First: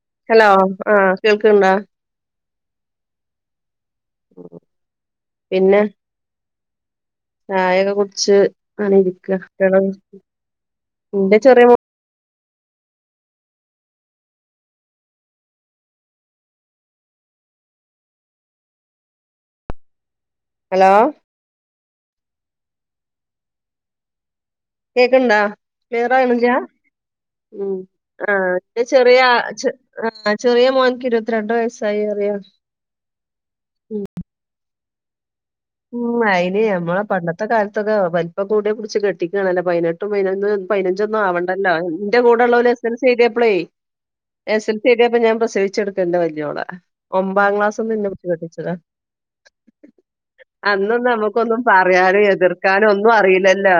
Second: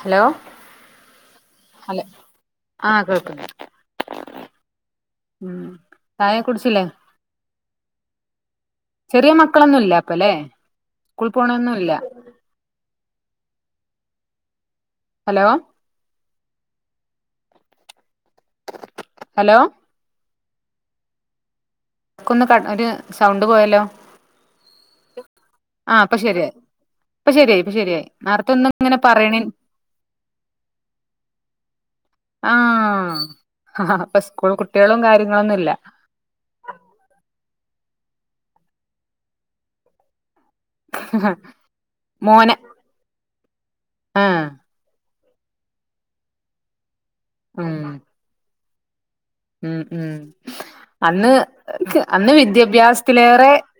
Hello ആഹ് കേൾക്ക്ണ്ടോ ഹല ആഹ് കേൾക്കുണ്ട് ഉഉം പിന്നെ ചായൊക്കെ കുടിച്ചില്ലേ ചായൊക്കെ കുടിച്ച് അങ്ങനെ ചെറിയ ഇരിക്ക മക്കളൊന്നുല്ല അപ്പ അല്ലെ സ്കൂളി ഇന്റെ ചെറിയ മോ പോണൊന്നുമില്ല ഹലോ ഹലോ ഹലോ ക്കൊന്ന് കട്ട് ഒര് സൗണ്ട് പോയല്ലോ. കേക്ണ്ടോ ആഹ് ഇപ്പൊ ശരിയായി ക്ലിയറാവ്ണില്ല്യാ? ഇപ്പൊ ശരിയായി മ് ഇപ്പൊ ശരിയായി ആഹ് നേരത്തെ ഒന്നും ഇന്റെ ഇങ്ങനെ ചെറിയാ പറയണ ചെ ആഹ് ചെറിയ മോൻക്ക് ഇരുപത്തിരണ്ട് വയസ്സായി പറയാ. ആഹ്. ഹ ഹ അപ്പ സ്കൂൾ കുട്ട്യേളും കാര്യങ്ങളൊന്നുംല്ല. മ് അയിന് ഞമ്മളെ പണ്ടത്തെ കാലത്തൊക്കെ വൽപ്പം കൂടിയാ പുട്ച്ച് കെട്ടിക്കാണല്ലോ പയിനെട്ടും പയിനൊന്നും പയിനഞ്ചൊന്നും ആവണ്ടല്ലോ ക ഇന്റെ മോന് കൂടെള്ളോല് എസ് എൽ സി എഴുത്യേപ്ളേ ആഹ് എസ് എൽ സി എഴുത്യേപ്പം ഞാൻ പ്രസവിച്ച് കട്ക്കാ ഇന്റെ വല്യോളെ. ഒമ്പാം ക്ലാസ്സിന്ന് ഇന്നെ പുട്ച്ച് കെട്ടിച്ചതാ. മ് മ്. അന്നൊന്നും അന്ന് നമുക്കൊന്നും പറയാനും അന്ന് എതിർക്കാനും ഒന്നും വിദ്യാഭ്യാസത്തിലേറെ അറിയില്ലല്ലോ.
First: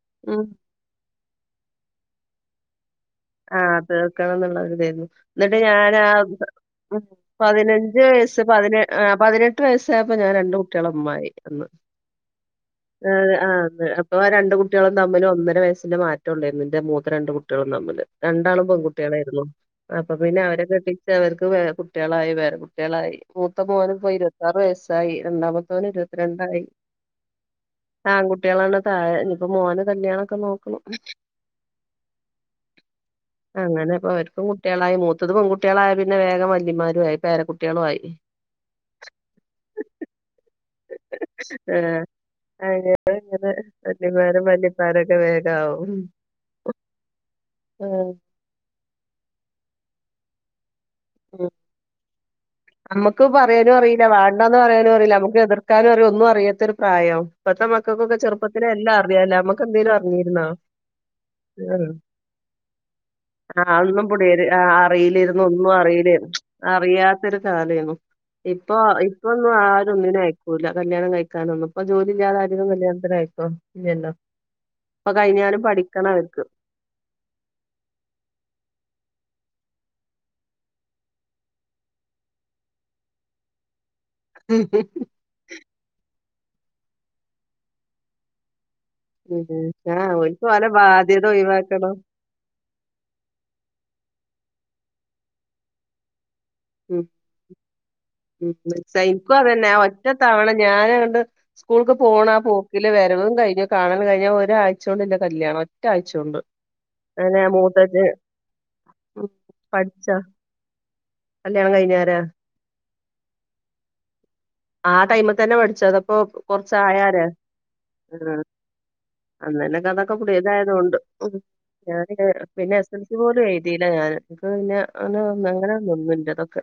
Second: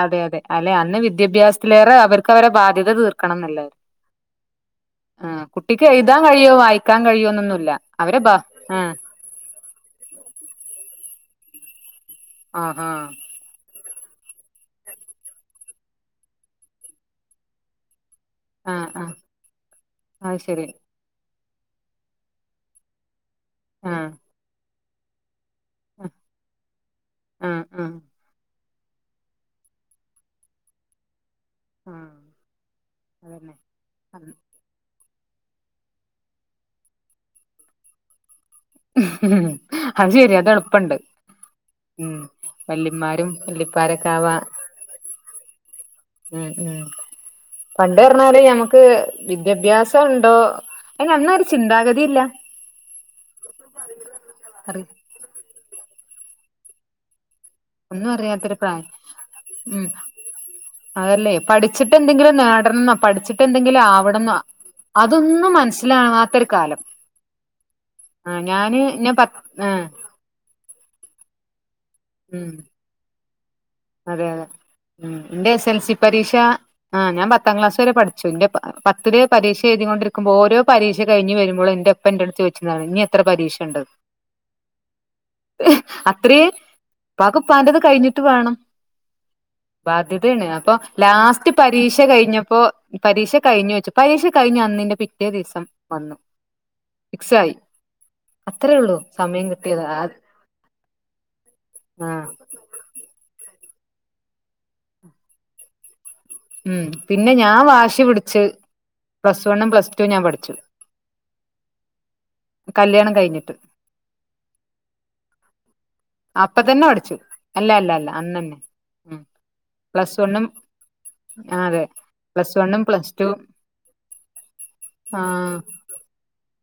അതെയതെ ഉം. അല്ലെ അന്ന് വി ദ്യഭ്യാസത്തിലേറെ അവർക്ക് അവരെ ബാധ്യത തീർ ആഹ് തീർക്കണം ന്നുള്ള ഒരിതേന്നു. ആ ഇന്നട്ട് കുട്ടിക്ക് ഞാനാ എഴുതാൻ കഴിയോ വായിക്കാൻ പതിന കഴിയോന്നൊന്നുല്ല ഞ്ച് അവരെ ബ വയസ്സ് പതിനേ ആ ആഹ്. പതിനെട്ട് വയസ്സായപ്പം ഞാൻ രണ്ട് കുട്ട്യാളെ ഇമ്മായി അന്ന്. ആഹാ ആഹ് ആഹ് അന്ന് അ പ്പൊ ആ രണ്ട് കുട്ട്യേളും തമ്മിൽ ഒന്നര വയസ്സിന്റെ മാറ്റൊള്ളേര്ന്ന്. ഇന്റെ മൂത്തെ രണ്ട് കുട്ട്യേളും തമ്മില്. രണ്ടാളും ആ ആ പെൺകുട്ട്യേളേര്ന്നു. അപ്പ അത് പിന്നെ അവരെ ശരി കെട്ടി ച്ച് അവർക്ക് വേ കുട്ട്യേളായി പേരകുട്ട്യേളായി മൂത്ത ആ മോനിപ്പോ ഇരുപത്താറ് വയസ്സായി. രണ്ടാമ ത്തോന് ആ ഇരുപത്തിരണ്ടായി. ആ ആ ആൺകുട്ട്യേളാണ്. ആഹ് ഇനി പ്പോ മോന് കല്യാണൊക്കെ നോക്കണം. ആഹ്. അങ്ങനെ ഇപ്പൊ അവര്ക്കും കുട്ട്യേളായി മൂത്തത് പെൺകുട്ട്യേളായ പിന്നെ വേഗം വല്ലിമ്മാരു ആയി. പേര കുട്ട്യേളു ആയി. അത് ശരിയാ അത് എളുപ്പണ്ട് അങ്ങനെ മ്. വല്ലിമാരും വല്ലിപ്പാരൊക്കാവാ വല്യമാരും വല്യപ്പാരൊക്കെ വേഗാവും മ് മ്. പണ്ട് ഉം പർഞ്ഞാല് ഞമ്മക്ക് വിദ്യാഭ്യാസം ഉണ്ടോ അയിനന്നൊരു ഉം ചിന്താഗതിയില്ല. നമ്മുക്ക് പറയാനും അറീല്ല വാണ്ടാന്ന് അറി പറയാനും അറീല്ല. നമുക്ക് എതിർക്കാനും അറീല്ല ഒന്നും അറിയാത്തൊര് പ്രായാവും. ഇപ്പത്തെ ഒന്നും മക്കക്കൊക്കെ അറിയാത്തൊരു ചെറുപ്പത്തിലെ പ്രായം എല്ലാം അറിയാലോ നമ്മക്ക് ഉം എന്തേലും അറിഞ്ഞീര്ന്നോ. അതല്ലേ പഠിച്ചിട്ട് എന്തെങ്കിലും നേടണംന്നോ പഠിച്ചിട്ട് ആഹ് എന്തെങ്കിലും ഒന്നും ആവണംന്നോ പിടിര് അറിയിലിരുന്നു അതൊന്നും ഒന്നും അറിയില് മനസ്സിലാവാ അറിയാത്തൊരു കാലേന്നു. ആഹ് ഇപ്പൊ ഞാന് ഞാൻ പത്ത് ഇപ്പൊന്നും ആഹ് ആരൊ ന്നിനും അയ്ക്കൂല. കല്യാണം കഴിക്കാനൊന്നും ഇപ്പോ ജോലില്ലാതെ ഉം ആരേലും കല്യാണത്തിനയ്ക്കോ. അതെ അതെ മ്. ഇന്റെ എസ് എൽ സി പഠിക്കണം പരീക്ഷ അവർക്ക് ആഹ് ഞാൻ പത്താം ക്ലാസ് വരെ പഠിച്ചു എന്റെ പ പത്തില് പരീക്ഷ എഴുതികൊണ്ടിരിക്കുമ്പോ ഓരോ പരീക്ഷ കഴിഞ്ഞ് വരുമ്പളും ഇന്റെപ്പ ഇന്റെട്ത്ത് ചോയിച്ചീന്നാണ് ഇഞ്ഞ് എത്ര പരീക്ഷണ്ട്ന്ന്. മ് മ് മ് ഹ് അത്രയേ ഉപ്പാക്ക് ഉപ്പാന്റത് കഴിഞ്ഞിട്ട് വേണം. അതെ. ബാധ്യതേണ്. അപ്പൊ ലാസ്റ്റ് പരീക്ഷ കഴിഞ്ഞപ്പോ പരീക്ഷ കഴിഞ്ഞോ ചോയ്ച്ച്. പരീക്ഷ കഴിഞ്ഞ അന്നിന്റെ പിറ്റേ ദിവസം വന്നു. ഫിക്സായി. മ് അത്രേ ഉള്ളൂ വിക്സായി. ഇൻക്കും സമയം അതന്നെ ആ കിട്ടിയത് ആഹ് ഒറ്റത്തവണ ഞാനങ്ങട്ട് സ്കൂൾക്ക് പോണാ പോ ക്കില് വരവും കഴിഞ്ഞു കാണലും കഴിഞ്ഞു ഒരാഴ്ചോണ്ട് ഇന്റെ കല്യാണം ഒറ്റാഴ്ച്ചോണ്ട്. മ് പിന്നെ ഞാൻ വാശി പിടിച്ച് ഉം പ്ലസ് വണ്ണും പ്ലസ് ടും പഠിച്ചാ ഞാൻ പഠിച്ചു. കല്യാണം കയ്ഞ്ഞാരേ? കല്യാണം കയ്ഞ്ഞിട്ട്. ആ ടൈമ് തന്നെ പഠിച്ചോ അതോ ഇപ്പം അപ്പ കൊറച്ച് തന്നെ പഠിച്ചു ആയാരേ. അല്ല അല്ല അല്ല ആഹ്. അന്നന്നെ ഉം അന്നെന്നെ ഒക്കതൊക്കെ പ്ലസ് വണ്ണും പുട്യേതായതോണ്ട് ക മ് ആഹ് അതെ ഞാൻ പിന്നെ പ്ലസ് പിന്ന വണ്ണും S L plus C two പോലും എഴുതിയില്ല ഞാന് എൻക്ക് ആഹ് പിന്നെങ്ങന നിന്നെന്റതൊക്കെ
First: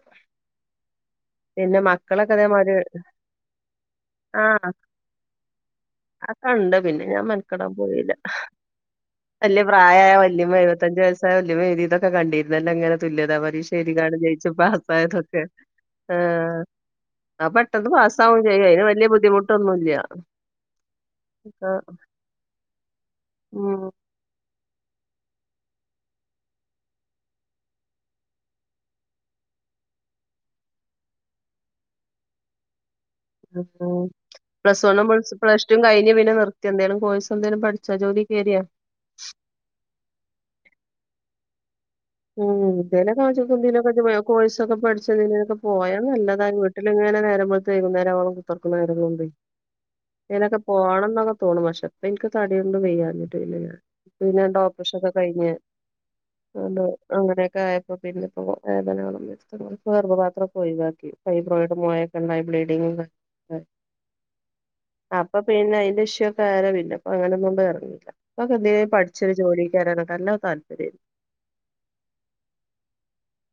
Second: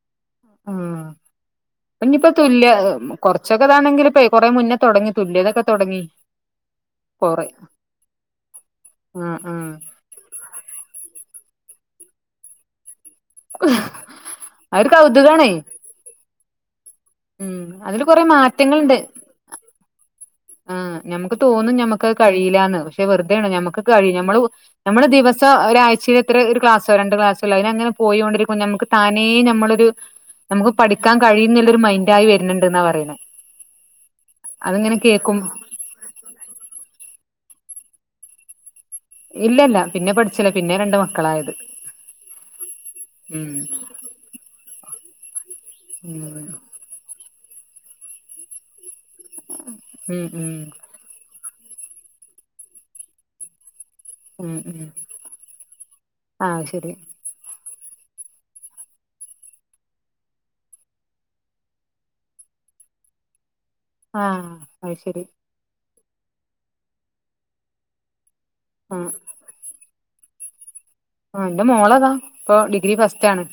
ആഹ് പിന്നപ്പോ തുല്യ കുറച്ചൊക്കെതാണെങ്കില് ആഹ് ആ കണ്ട് പിന്നെ ഞാൻ കൊറേ മെനക്കെടാൻ പോയില്ല ആഹ് വല്യ ആഹ് പ്രായായ വല്ലിമ്മ എഴുപത്തഞ്ച് വയസ്സ് വല്ലിമ്മ എഴ്‌തിതൊക്കെ കണ്ടിര്ന്നല്ലൊങ്ങനെ തുല്യത പരീഷ എയ്തികാണ്ട് ജയ്ച്ച് അതൊരു പാസ്സായതൊക്കെ കൗതുകാണേ ആഹ് അത് ഉം പെട്ടെന്ന് അതില് കൊറെ പാസ്സാവും ചെയ്യും അതിന് മാറ്റങ്ങള്ണ്ട് വല്യ ബുദ്ധിമുട്ടൊന്നുല്ല ആഹ് ഞമ്മക്ക് ഒക്കെ തോന്നും ഞമ്മക്കത് കഴീലാന്ന് പക്ഷെ വെറ്തേണ് ഞമ്മക്ക് ഉം കഴിയും ഞമ്മള് നമ്മള് ദിവസ ഒരാഴ്ചയിലെത്ര ഒരു ക്ലാസ്സോ രണ്ട് ക്ലാസ്സോല്ലേ അയ്നങ്ങനെ പോയോണ്ടിരിക്കും ഞമ്മക്ക് താനേ ഞമ്മളൊരു നമ്മക്ക് പഠിക്കാൻ കഴിയുന്ന്ല്ലൊര് മൈൻഡായി വര്ന്ണ്ട്ന്നാ പറിണെ ഉം ഹും പ്ലസ് വണ്ണും പ്ല പ്ലസ് റ്റും കയ്ഞ്ഞ് പിന്നെ നിർത്യോ ന്തേലും കോഴ്‌സെന്തേലും പഠിച്ചോ ജോലി കേറിയോ ഇല്ലല്ല പിന്നെ പഠിച്ചില പിന്നെ രണ്ട് മക്കളായത് ഉം ന്തേലൊക്കെ ഉം [unintelligible] കോഴ്സൊക്കെ പഠിച്ച് ന്തിനേലൊക്കെ പോയാ ഉം നല്ലതാ ട്ടില്ങ്ങനെ നേരമ്പെള്ത്ത് വൈകുന്നേരാവോളം കുത്തർക്ണേരം കൊണ്ടേയ് ഉം ഉം ക്കേലൊക്കെ പോണന്നൊക്കെ തോണും പക്ഷെ പ്പിൻക്ക് തടിയോണ്ടും വയ്യാഞ്ഞിട്ട് പിന്നെ പിന്നെ ഉം ഉം രണ്ടോപ്പർഷൊക്കെ കയിഞ്ഞ് ആഹ് അതോണ്ട് ശരി അങ്ങനെക്കെ ആയപ്പൊ പിന്നെപ്പൊ വേദനകളും വെര്ത്തപ്പൊ ഗർഭപാത്രൊക്കെ ഒയിവാക്കി ഫൈബ്രോയിഡ് മൊഴക്കെണ്ടായി ബ്ലീഡിങ്ങ് [unintelligible] ആഹ് അയ് ശരി പിന്നെ അയ്ന്റെ ഇഷ്യൊക്കായാരെ പിന്നെപ്പങ്ങനൊന്നും ഇറങ്ങീല പ്പൊ ക്കെന്തിനേം ആഹ് പഠിച്ച് ജോലി കേരാനൊക്കെ നല്ല താല്പര്യ ആഹ് ഇന്റെ മോളേതാ പ്പൊ ഡിഗ്രി ഫസ്റ്റാണ്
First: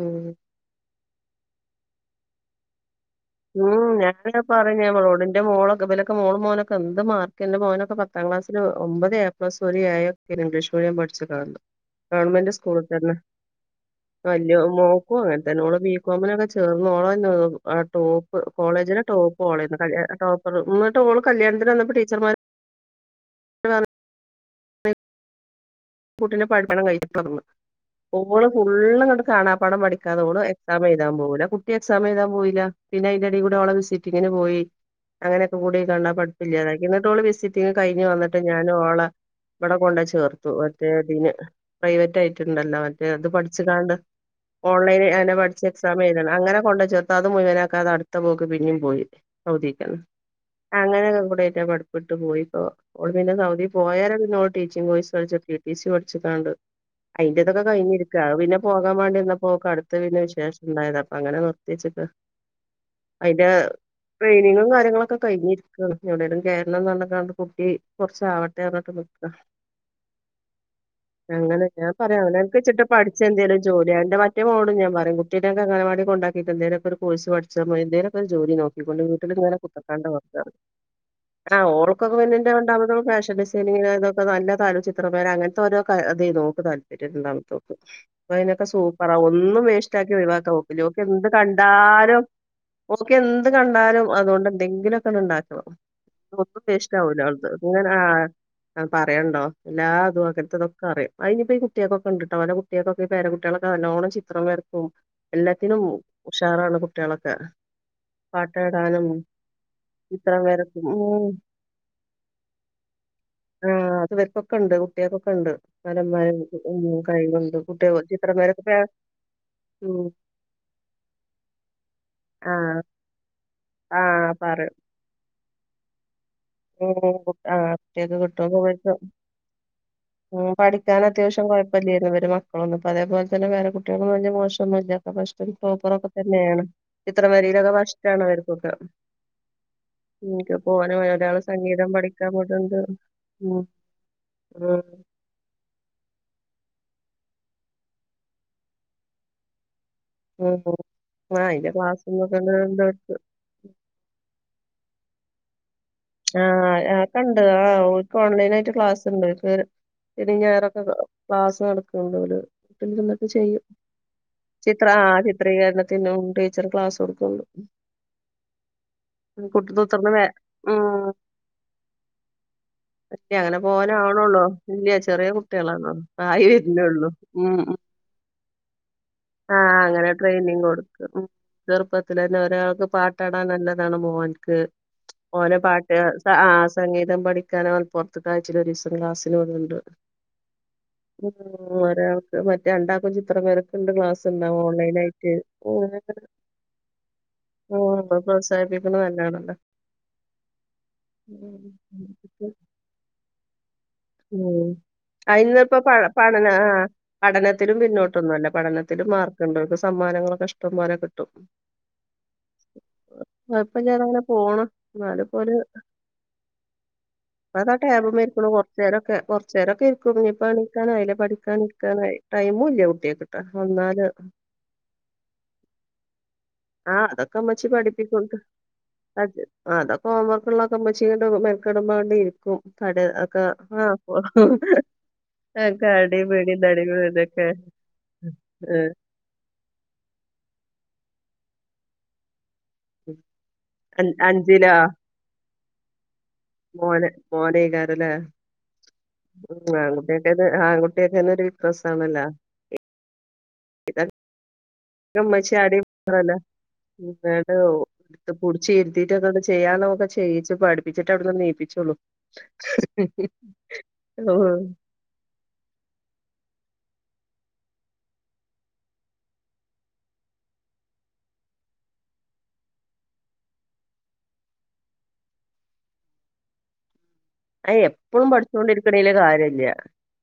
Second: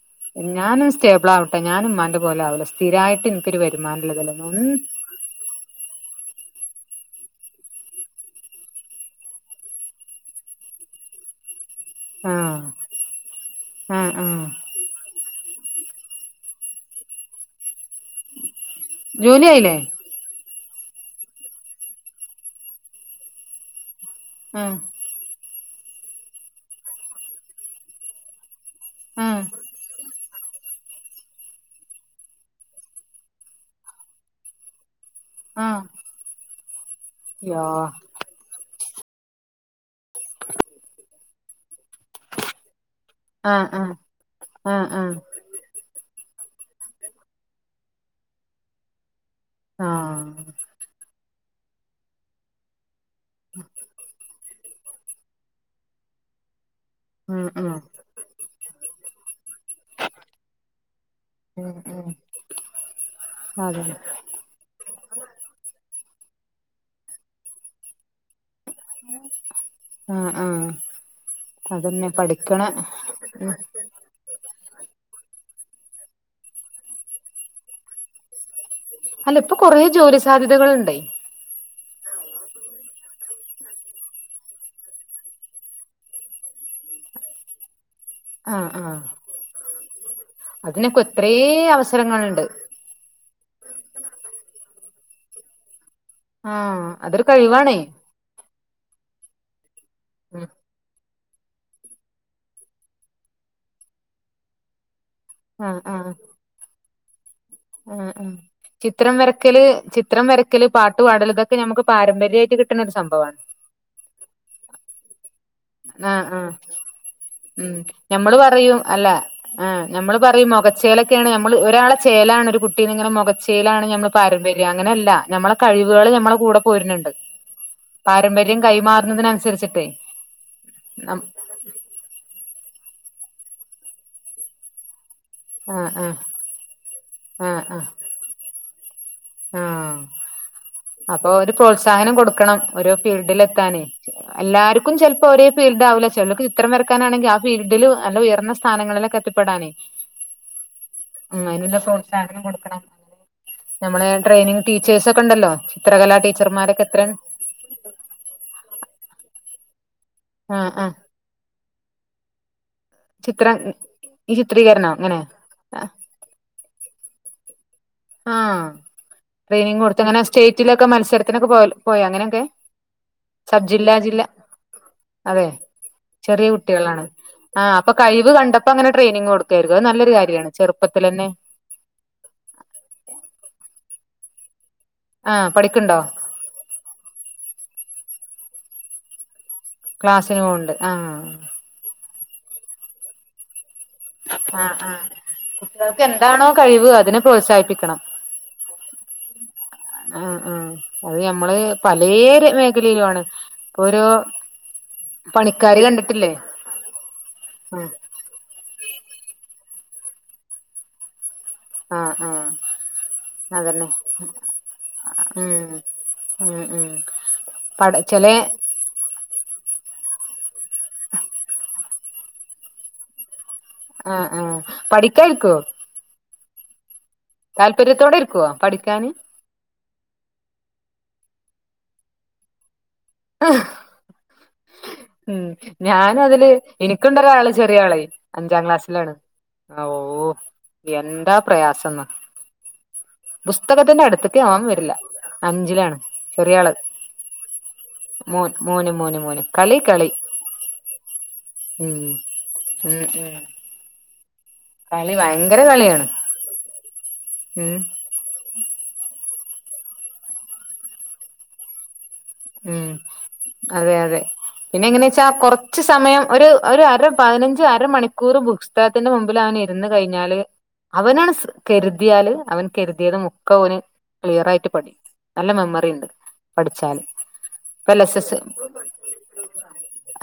ഉം ഞാനൊന്ന് സ്റ്റേബിളാവണം ഞാന് മ്മാന്റെ പോലാവൂല സ്ഥിരായിട്ട് എനിക്കൊരു ഉം വരുമാനം ഉള്ളതല്ലേ ഞാന് ഒന്ന് പറിഞ്ഞ് ഇവളോട് ന്റെമോളൊക്കെ ബലൊ മോള് മോനൊക്കെ എന്ത് മാർക്ക്ന്റെ മോനൊക്കെ പത്താം ക്ലാസ്സില് ഒമ്പത് എ പ്ലസും ഒര് എ യും ഇംഗ്ലീഷ് മീഡിയം പഠിച്ച്കാണ്ട് ഗവൺമെന്റ് ആഹ് സ്കൂള് തന്നെ ആഹ് ആഹ് വല്യോ മോ പ്പൊ അങ്ങൻത്തന്നെ ഓള് ബികോമിനൊക്കെ ചേർന്ന് ഓളെന്നെ ടോപ്പ് കോളേജിലെ ടോപ്പ് ജോലി ആയില്ലേ ഓളേന്നു ടോപ്പർ ന്നട്ട് ഓളെ കല്യാൺത്ത്ന് വന്നപ്പോ ടീച്ചർമാര് ആഹ് കുട്ടീനെ. [unintelligible] ഓള് ഫുള്ള്ങ്ങട്ട് ആഹ് കാണാപ്പാഠം പഠിക്കാ ഓള് സാമെയ്താ പോവൂല്ല കുട്ടി എക്സാമെയ്താൻ പോയീല പിന്നെ അയ്ന്റെടി കൂടെ ഓളെ വിസിറ്റിങ്ങിന് പോയി അങ്ങനെക്കെക്കൂടി ആഹ് അയ്ക്കാണ്ടാ പഠിപ്പില്ലാതാക്കി ന്നട്ടോള് യാ വിസിറ്റിങ് കയ്ഞ്ഞ് വന്ന് ട്ട് ഞാന് ഓളെ ബടെ കൊണ്ടേ ചേർത്തു പ്രൈവറ്റായിറ്റ്ണ്ടല്ലോ മറ്റേ ത് ആഹ് ആഹ് പഠിച്ച്കാണ്ട്. ആഹ് ഓൺലൈൻ. ആഹ് [unintelligible] ച്ച് എക്സാമെയ്ത്ണെ അങ്ങനെ കൊണ്ടെ ചേർത്തു അതും മുയിവനാക്കാതെ അട്ത്ത പോക്ക് പിന്നിം പോയി സൗദിക്കെ ആഹ് അങ്ങനെക്കെക്കൂടായിറ്റ് ആ പഠിപ്പ്ട്ട് പോയിപ്പോ ഓള് പിന്നെ സൗദി പോയാരെ പിന്നെ ഓള് ടീച്ചിങ് കോഴ്സ് പഠിച്ച് ടി ടി സി പഠിച്ച്കാണ്ട് ഉം അയിന്റേതൊക്കെ ഉം കഴിഞ്ഞിരിക്ക പിന്നെ പോകാൻ വാണ്ടി നിന്നപ്പൊ ഓക്ക് അടുത്ത് പിന്നെ വിശേഷണ്ടായത് അപ്പൊ അങ്ങനെ ഉം ഉം നിർത്തിച്ച്ക്കാണ് അയ്ന്റെ അതെ ട്രെയിനിങ്ങും കാര്യങ്ങളൊക്കെ കയ്ഞ്ഞിര്ക്കാണ് എവിടെലും കേര്ണംന്നർഞ്ഞാണ്ട് കുട്ടി കൊർച്ചാവ ആഹ് ആഹ് അങ്ങനെ ഞാൻ അതന്നെ പറിയാ പഠിക്കണ അവനാൻക്കെച്ച്ട്ട് പഠിച്ചെന്തേലു ജോലി ഞാന്റെ മറ്റേ മോളോടും ഞാൻ പറിം കുട്ടിനൊക്കെ അങ്ങനവാടി കൊണ്ടാക്കിറ്റെന്തേലൊക്കൊര് കോഴ്സ് പഠിച്ചാ മതി എന്തേലൊക്കൊര് ജോലി നോ അല്ല പ്പൊ കൊറേ ജോലി സാധ്യതകള്ണ്ടെ ആഹ് ഓൾക്കൊക്കെ ഇന്റെ രണ്ടാമത്തോള് ‌ ഫാഷൻ ഡിസൈൻ [unintelligible] ചിത്രം [unintelligible] അങ്ങൻത്തരോ ക തെയ്ന്നു ഓക്ക് താല്പര്യം രണ്ടാമത്തോക്ക് പ്പയ്നൊക്കെ ആഹ് ആഹ് സൂപ്പറാ ഓ ഒന്നും വേസ്റ്റാക്കി ഒഴിവാക്ക ഓക്കില്ല അതിനൊക്കെ ഓക്കെന്ത് എത്രേ കണ്ടാലും അവസരങ്ങളുണ്ട് ഓക്കെന്ത് കണ്ടാലും അതോണ്ട് എന്തെങ്കിലൊക്കെങ്ങട്ട് ണ്ടാക്കണം ഒന്നും ആഹ് വേസ്റ്റാവൂല അതൊരു ഓൾത് കഴിവാണേ ങ്ങനെ ആ പറയാണ്ടോ എല്ലാതും ഉം അങ്ങൻത്തതൊ ക്കറിം അയ്ഞ്ഞിപ്പൊ ഈ കുട്ട്യാക്കൊക്കെണ്ട്ട്ടോ ഓലെ കുട്ട്യാക്കൊക്കെ ഇ പേരകുട്ട്യാളൊക്കെ നല്ലോണ്ണം ചിത്രം വരക്കും ആഹ് എല്ലത്തിനും ആഹ് ഉഷാറാണ് കുട്ട്യാളൊക്കെ ആഹ് ആഹ് ചിത്രം വരക്കല് ചിത്രം വരക്കല് വരക്കും പാട്ട് ഉം പാടല് ഇതൊക്കെ ഞമ്മക്ക് പാരമ്പര്യായിട്ട് കിട്ട്ണൊരു സംഭവാണ് ആഹ് അത് വര്ക്കൊ ക്കെണ്ട് കുട്ട്യാക്കൊക്കെണ്ട് ഓ ലെ ആഹ് മ്മാരെ ആഹ് കഴിവ്ണ്ട് ഉം കുട്ട്യാ ഞമ്മള് ചിത്രം വരക്കെ പറയും അല്ല ആഹ് ഞമ്മള് പറയും മൊഖച്ചേലൊക്കെണ് ഞമ്മള് ഒരാളെ ചേലാണ് ആ ഒരു കുട്ടിനെങ്ങനെ മൊഖച്ചേലാണ് ആ ഞമ്മളെ പാരമ്പര്യം പറയും അങ്ങനെല്ല ഞമ്മളെ കഴിവാള് ഞമ്മളെ കൂടെ ഉം പോര്‌ണ് ണ്ട് കു- ആ കുട്ടികൾക്ക് പാരമ്പര്യം കൈമാറുന്നതിനനുസരിച്ചിട്ടേ മോൻ നം പഠിക്കാനത്യാവശ്യം കൊഴ പ്പല്ലേര്ന്നു ഇവരെ മക്കളൊന്നും ഇപ്പോ അതേപോലെത്തെന്നെ പേര കുട്ട്യാളോന്നും വെല്യ മോശൊന്നുല്ലാത്ത പക്ഷെ ആഹ് ആഹ് സൂപ്പറൊക്കത്തെന്നെണ് ചിത്രം ആഹ് വരേലൊക്കെ ആഹ് ഫഷ്ടാണ് വര്ക്കൊക്കെ ആഹ് അപ്പൊ [unintelligible] ഒരു പ്രോത്സാഹനം കൊടുക്കണം ഓരോ ഫീൽഡിലെത്താനേ ഉം എല്ലാര്ക്കും ചെൽ പ്പോ ഒരേ ഫീൽഡാവൂല ചെലോർക്ക് ചിത്രം വരക്കാനാണെങ്കി ആ ഫീൽഡില് നല്ല ഉയർന്ന സ്ഥാനങ്ങളിലൊക്കെ എത്തിപ്പെടാൻ ഉം ആ ആഹ് അതിന്റെ അയ്നുള്ള ക്ലാസ്സൊക്കെ പ്രോത്സാഹനം കൊടുക്കണം ഉണ്ട് അവർക്ക് നമ്മളെ ട്രെയിനിങ് ടീച്ചേഴ്സൊക്കെണ്ടല്ലോ ചിത്രകലാ ടീച്ചർമാരൊക്കെത്രെ ണ്ട് ആഹ് ഓൽക്ക് ഓൺലൈനായിട്ട് ക്ലാസ്സ്ണ്ട് ക് ശെനി ആഹ് ഞായറൊക്കെ ക ആഹ് ക്ലാസ്സ് നടക്ക്ണ്ടോല് പിന്നെ [unintelligible] ചിത്രം ചെയ്യും ഈ ചിത്ര ചിത്രീകരണോ അങ്ങനെ ആഹ് ചി ത്രീകരണത്തിനും ടീച്ചറ് ക്ലാസ്സ് കൊടുക്ക്ണ്ട് ആഹ് ട്രെയിനിങ് കൊടുത്ത് അങ്ങനെ സ്റ്റേറ്റിലൊക്കെ ഉം മത്സരത്തിനൊക്കെ പോവല് പോയോ അങ്ങനൊക്കെ ഇല്ല അങ്ങനെ പോവാനാവ്ണൊള്ളു ഇല്ല ചെറിയ അതെ കുട്ട്യാളാണ് ആയി വെര്ണൊള്ളു ഉം ഉം പ്പ കയ്വ് കണ്ടപ്പങ്ങനെ ട്രെയിനിങ് കൊടുക്കര്ത് അത് നല്ലൊരു കാര്യാണ് ചെർപ്പത്തിലെന്നെ ചെർപ്പത്തിലെന്നെ ഒരാൾക്ക് പാട്ട് പാടാൻ നല്ലതാണ് മോൻക്ക് ആഹ് ഓനെ പഠിക്ക്ണ്ടോ പാട്ട് അ ആഹ് സംഗീതം പഠിക്കാൻ അവൻ പൊറ്ത്ത്ക്ക് ആഴ്ചേലൊരിസം ക്ലാസ്സിന് വിട്ണ് ണ്ട് ക്ലാസ്സിന് പോണ് ണ്ട് ആഹ് ഒരാൾക്ക് മറ്റേ രണ്ടാക്കും ചിത്രം വരക്ക്ണ്ട് ക്ലാസ്സ് ആഹ് ആഹ് കുട്ട്യാൾക്ക് എന്താണോ കഴിവ് അതിനെ പ്രോത്സാഹിപ്പിക്കണം പ്രോത്സാഹിപ്പിക്കുന്നത് നല്ലതാണല്ലോ ആഹ് ആഹ് അത് ഞമ്മള് പലെ മേഖലയിലുവാണ് പ്പൊരു ഉം അയിന്നപ്പം പ പഠനാ ആഹ് പഠനത്തിലും ആഹ് പിന്നോട്ടൊന്നുവല്ല പഠനത്തിലും മാർക്ക്‌ണ്ടോൽക്ക് സമ്മാനങ്ങളൊക്കെഷ്ടംപോലെ കിട്ടും ആഹ് ആഹ് അതെന്നെ കുഴപ്പമില്ലാതെ അങ്ങനെ പോണ് എന്നാലിപ്പോ ഉം ഒരു ഉം ഉം പട ചെലെ ചേരൊക്കെ കൊർച്ചേരൊക്കെരിക്കും ഞ്ഞിപ്പൊ ണിക്കാനായില്ലെ പഠിക്കാനിരിക്കാനായി ടൈമും ഇല്ല കുട്ട്യാക്ക് കാക്കു വന്നാൽ ആഹ് ആഹ് പഠിക്കാരിക്കോ ആഹ് താല്പര്യത്തോടെ ഇരിക്കോ പഠിക്കാന്. ആഹ് അതൊക്കെ ഹോംവർക്ക്ള്ളൊക്കെ ഇമ്മച്ചിങ്ങട്ട് മെൻക്കെടുമ്പാണ്ടിരിക്കും അട് അ ആഹ് ആഹ് ഉം ഞാന തില് ഇതൊക്കെ ഇനിക്ക്ണ്ടൊരാള് ചെറിയാള് അഞ്ചാം ക്ലാസ്സിലാണ്. ആവൂ എന്താ പ്രയാസന്ന പുസ്തകത്തിന്റെ അട്ത്ത്ക്ക് അവൻ അഞ്ചിലാ വര്ല്ല അഞ്ചിലാണ് ചെറിയാള് മോന് മോനെയ്കാരല്ലേ മോൻ മോന് മോന് ഉം കളി കളി ആൺകുട്ട്യെക്കെന്നെ ആൺകുട്ട്യെക്കന്നൊരു ഉം വിക്രസാണല്ല. ഉം ഉം കളി ഉമ്മച്ചി ഭയങ്കര കളിയാണ് ആടിര്ക്കണെല്ല [unintelligible] ഉം വും ഇത് പൊട്ച്ചിര്ത്തിട്ടൊക്കാണ്ട് ചെയ്യാൻള്ളൊക്കെ ചെയ്യിച്ച് പഠിപ്പിട്ട് അവട്ന്ന് ണ്ട് നീപ്പിച്ചോള്ളു ഉം അതെ യതെ ഉം പിന്നെ ങ്ങനെച്ചാ കൊർ ച്ച് സമയം ഒര് ഒര് അര പതിനഞ്ച് അര മണിക്കൂറ് ബുക്സ്തകത്തിന്റെ മുമ്പിലവൻ ഇര്ന്ന് കഴിഞ്ഞാല് അവനാണ് സ് കെര്ത്യാല് അവൻ കെരുതിയത് മുക്കോവന് ക്ലിയറായിട്ട് പഠി നല്ല മെമ്മറി ണ്ട് പഠിച്ചാല്. അത് ഇപ്പ ല്ല സ എപ്പളും സ് പഠിച്ചോണ്ടിരിക്കണേല് കാര്യല്ല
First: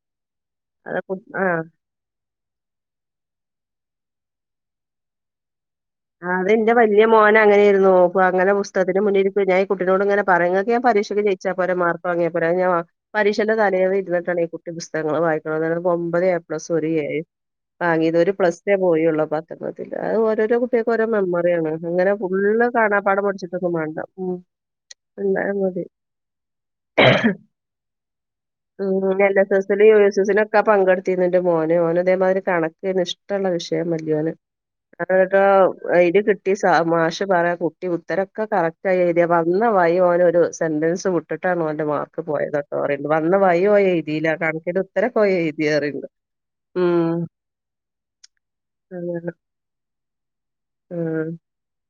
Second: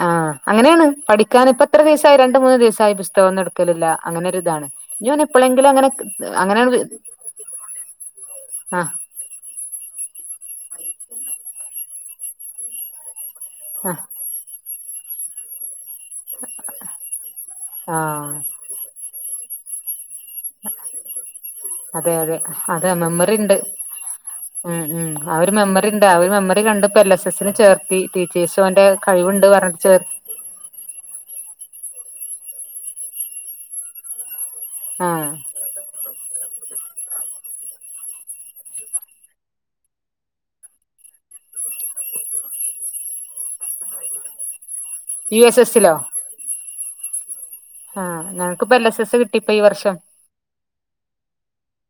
ആഹ് അങ്ങനെണ് അത് കു പഠിക്കാന് ആഹ് ഇപ്പെത്ര ദിവസ് ഇപ്പ രണ്ട് മൂന്ന് ദിവസായി പുസ്തകൊന്നുട്ക്കലില്ല അങ്ങനൊരിതാണ് ഇന്തോന് എപ്പളെങ്കിലങ്ങനെ ആഹ് തെന്റെ വല്യ മോന ങ്ങനേര്ന്നു പ്പൊ അങ്ങനെ ആഹ് പുസ്തകത്തിന് മുന്നിരി [unintelligible] ഞാൻ ഈ കുട്ടിനോട്ങ്ങനെ പറയും ഇങ്ങക്ക് ഞാൻ പരീക്ഷക്ക് ജയിച്ചാ പോരെ മാർക്ക് വാങ്ങ്യാ പോരെ അത് ഞാ വാ പരീക്ഷന്റെ തലേന്ന് ആഹ് ഇര്ന്ന്ട്ടാണ് ഈ കുട്ടി പുസ്തങ്ങങ്ങള് വായിക്കണത് ന്നട്ട് ഒമ്പത് എ പ്ലസും ഒര് എയും വാങ്ങ്യത് ഒര് ആഹ് പ്ലസ്സേ പോയൊള്ളു പത്ത് [unintelligible] അത് ഓരോരോ കുട്ട്യെക്കൊരോ മെമ്മറ്യാണ് ഇങ്ങനെ അതെ അതെ ഫുള്ള് അതെ കാണാപ്പാടം മെമ്മറി ഉണ്ട് പഠിച്ചിട്ടൊന്നും മാണ്ട. ഉം ഉം ഉം ആ ഒര് ഉണ്ടായാ മതി മെമ്മറി ണ്ട് ആ ഒര് മെമ്മറി കണ്ട് പ്പോ എൽ എസ് എസ്സിന് ചേർത്തി ടീച്ചേഴ്സ്നു ഉം എല് എസ് എസ്സിലും യു എസ് എസ്സിലൊ ക്കെ പങ്കെട്ത്തിര്ന്നു ഇന്റെ മോന് ഓന് അതേ മാതിരി കണക്കെന്നു ഇഷ്ടെള്ള വിഷയം വല്യോന് അറ്‌വ ആഹ് [unintelligible] അയ്ല് കിട്ടി സ മാഷ് പറയാ കുട്ടി ഉത്തരൊക്കെ കറക്ടായി എഴ്തിയ വന്ന വയി ഓനൊരു സെൻൻ്റെസ് വിട്ട്ട്ടാണ് ഓന്റെ മാർക്ക് പോയത് [unintelligible] വന്ന വഴി ഓൻ എയ്തീല കണക്കിന്റെ ഉത്തരൊക്കെ ഓൻ യു എസ് എസിലോ എഴുത്യാറിണ്ട് ഉം ആഹ് ഞങ്ങക്ക്പ്പൊ എല് എസ് എസ് അങ്ങനെ കിട്ടി പ്പ ഈ വർഷം. ഉം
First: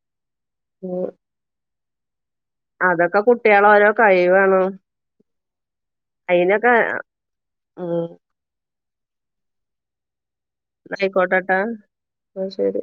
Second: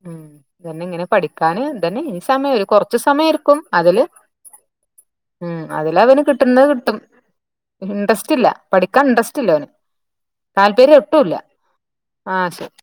ഉം തെന്നെ ഇങ്ങനെ ഉം. പഠിക്കാന് തെന്നെ ഈ സമയം ഒര് കൊർച്ച് അതൊക്കെ സമയം ഇരിക്കും കുട്ടികളെ ഓരോ അതില് കഴിവാണ് ഉം അതിലവന് കിട്ട്ന്നെ അയിനൊക്കെ കിട്ടും. ഉം ഇൻണ്ടസ്റ്റില്ല പഠിക്കാൻ ഇൻണ്ടസ്റ്റില്ല ഓന് ന്നാ താല്പര്യൊട്ടുല്ല ആയിക്കോട്ടെട്ടാ ന്നാ ആഹ് ശെരി ശരി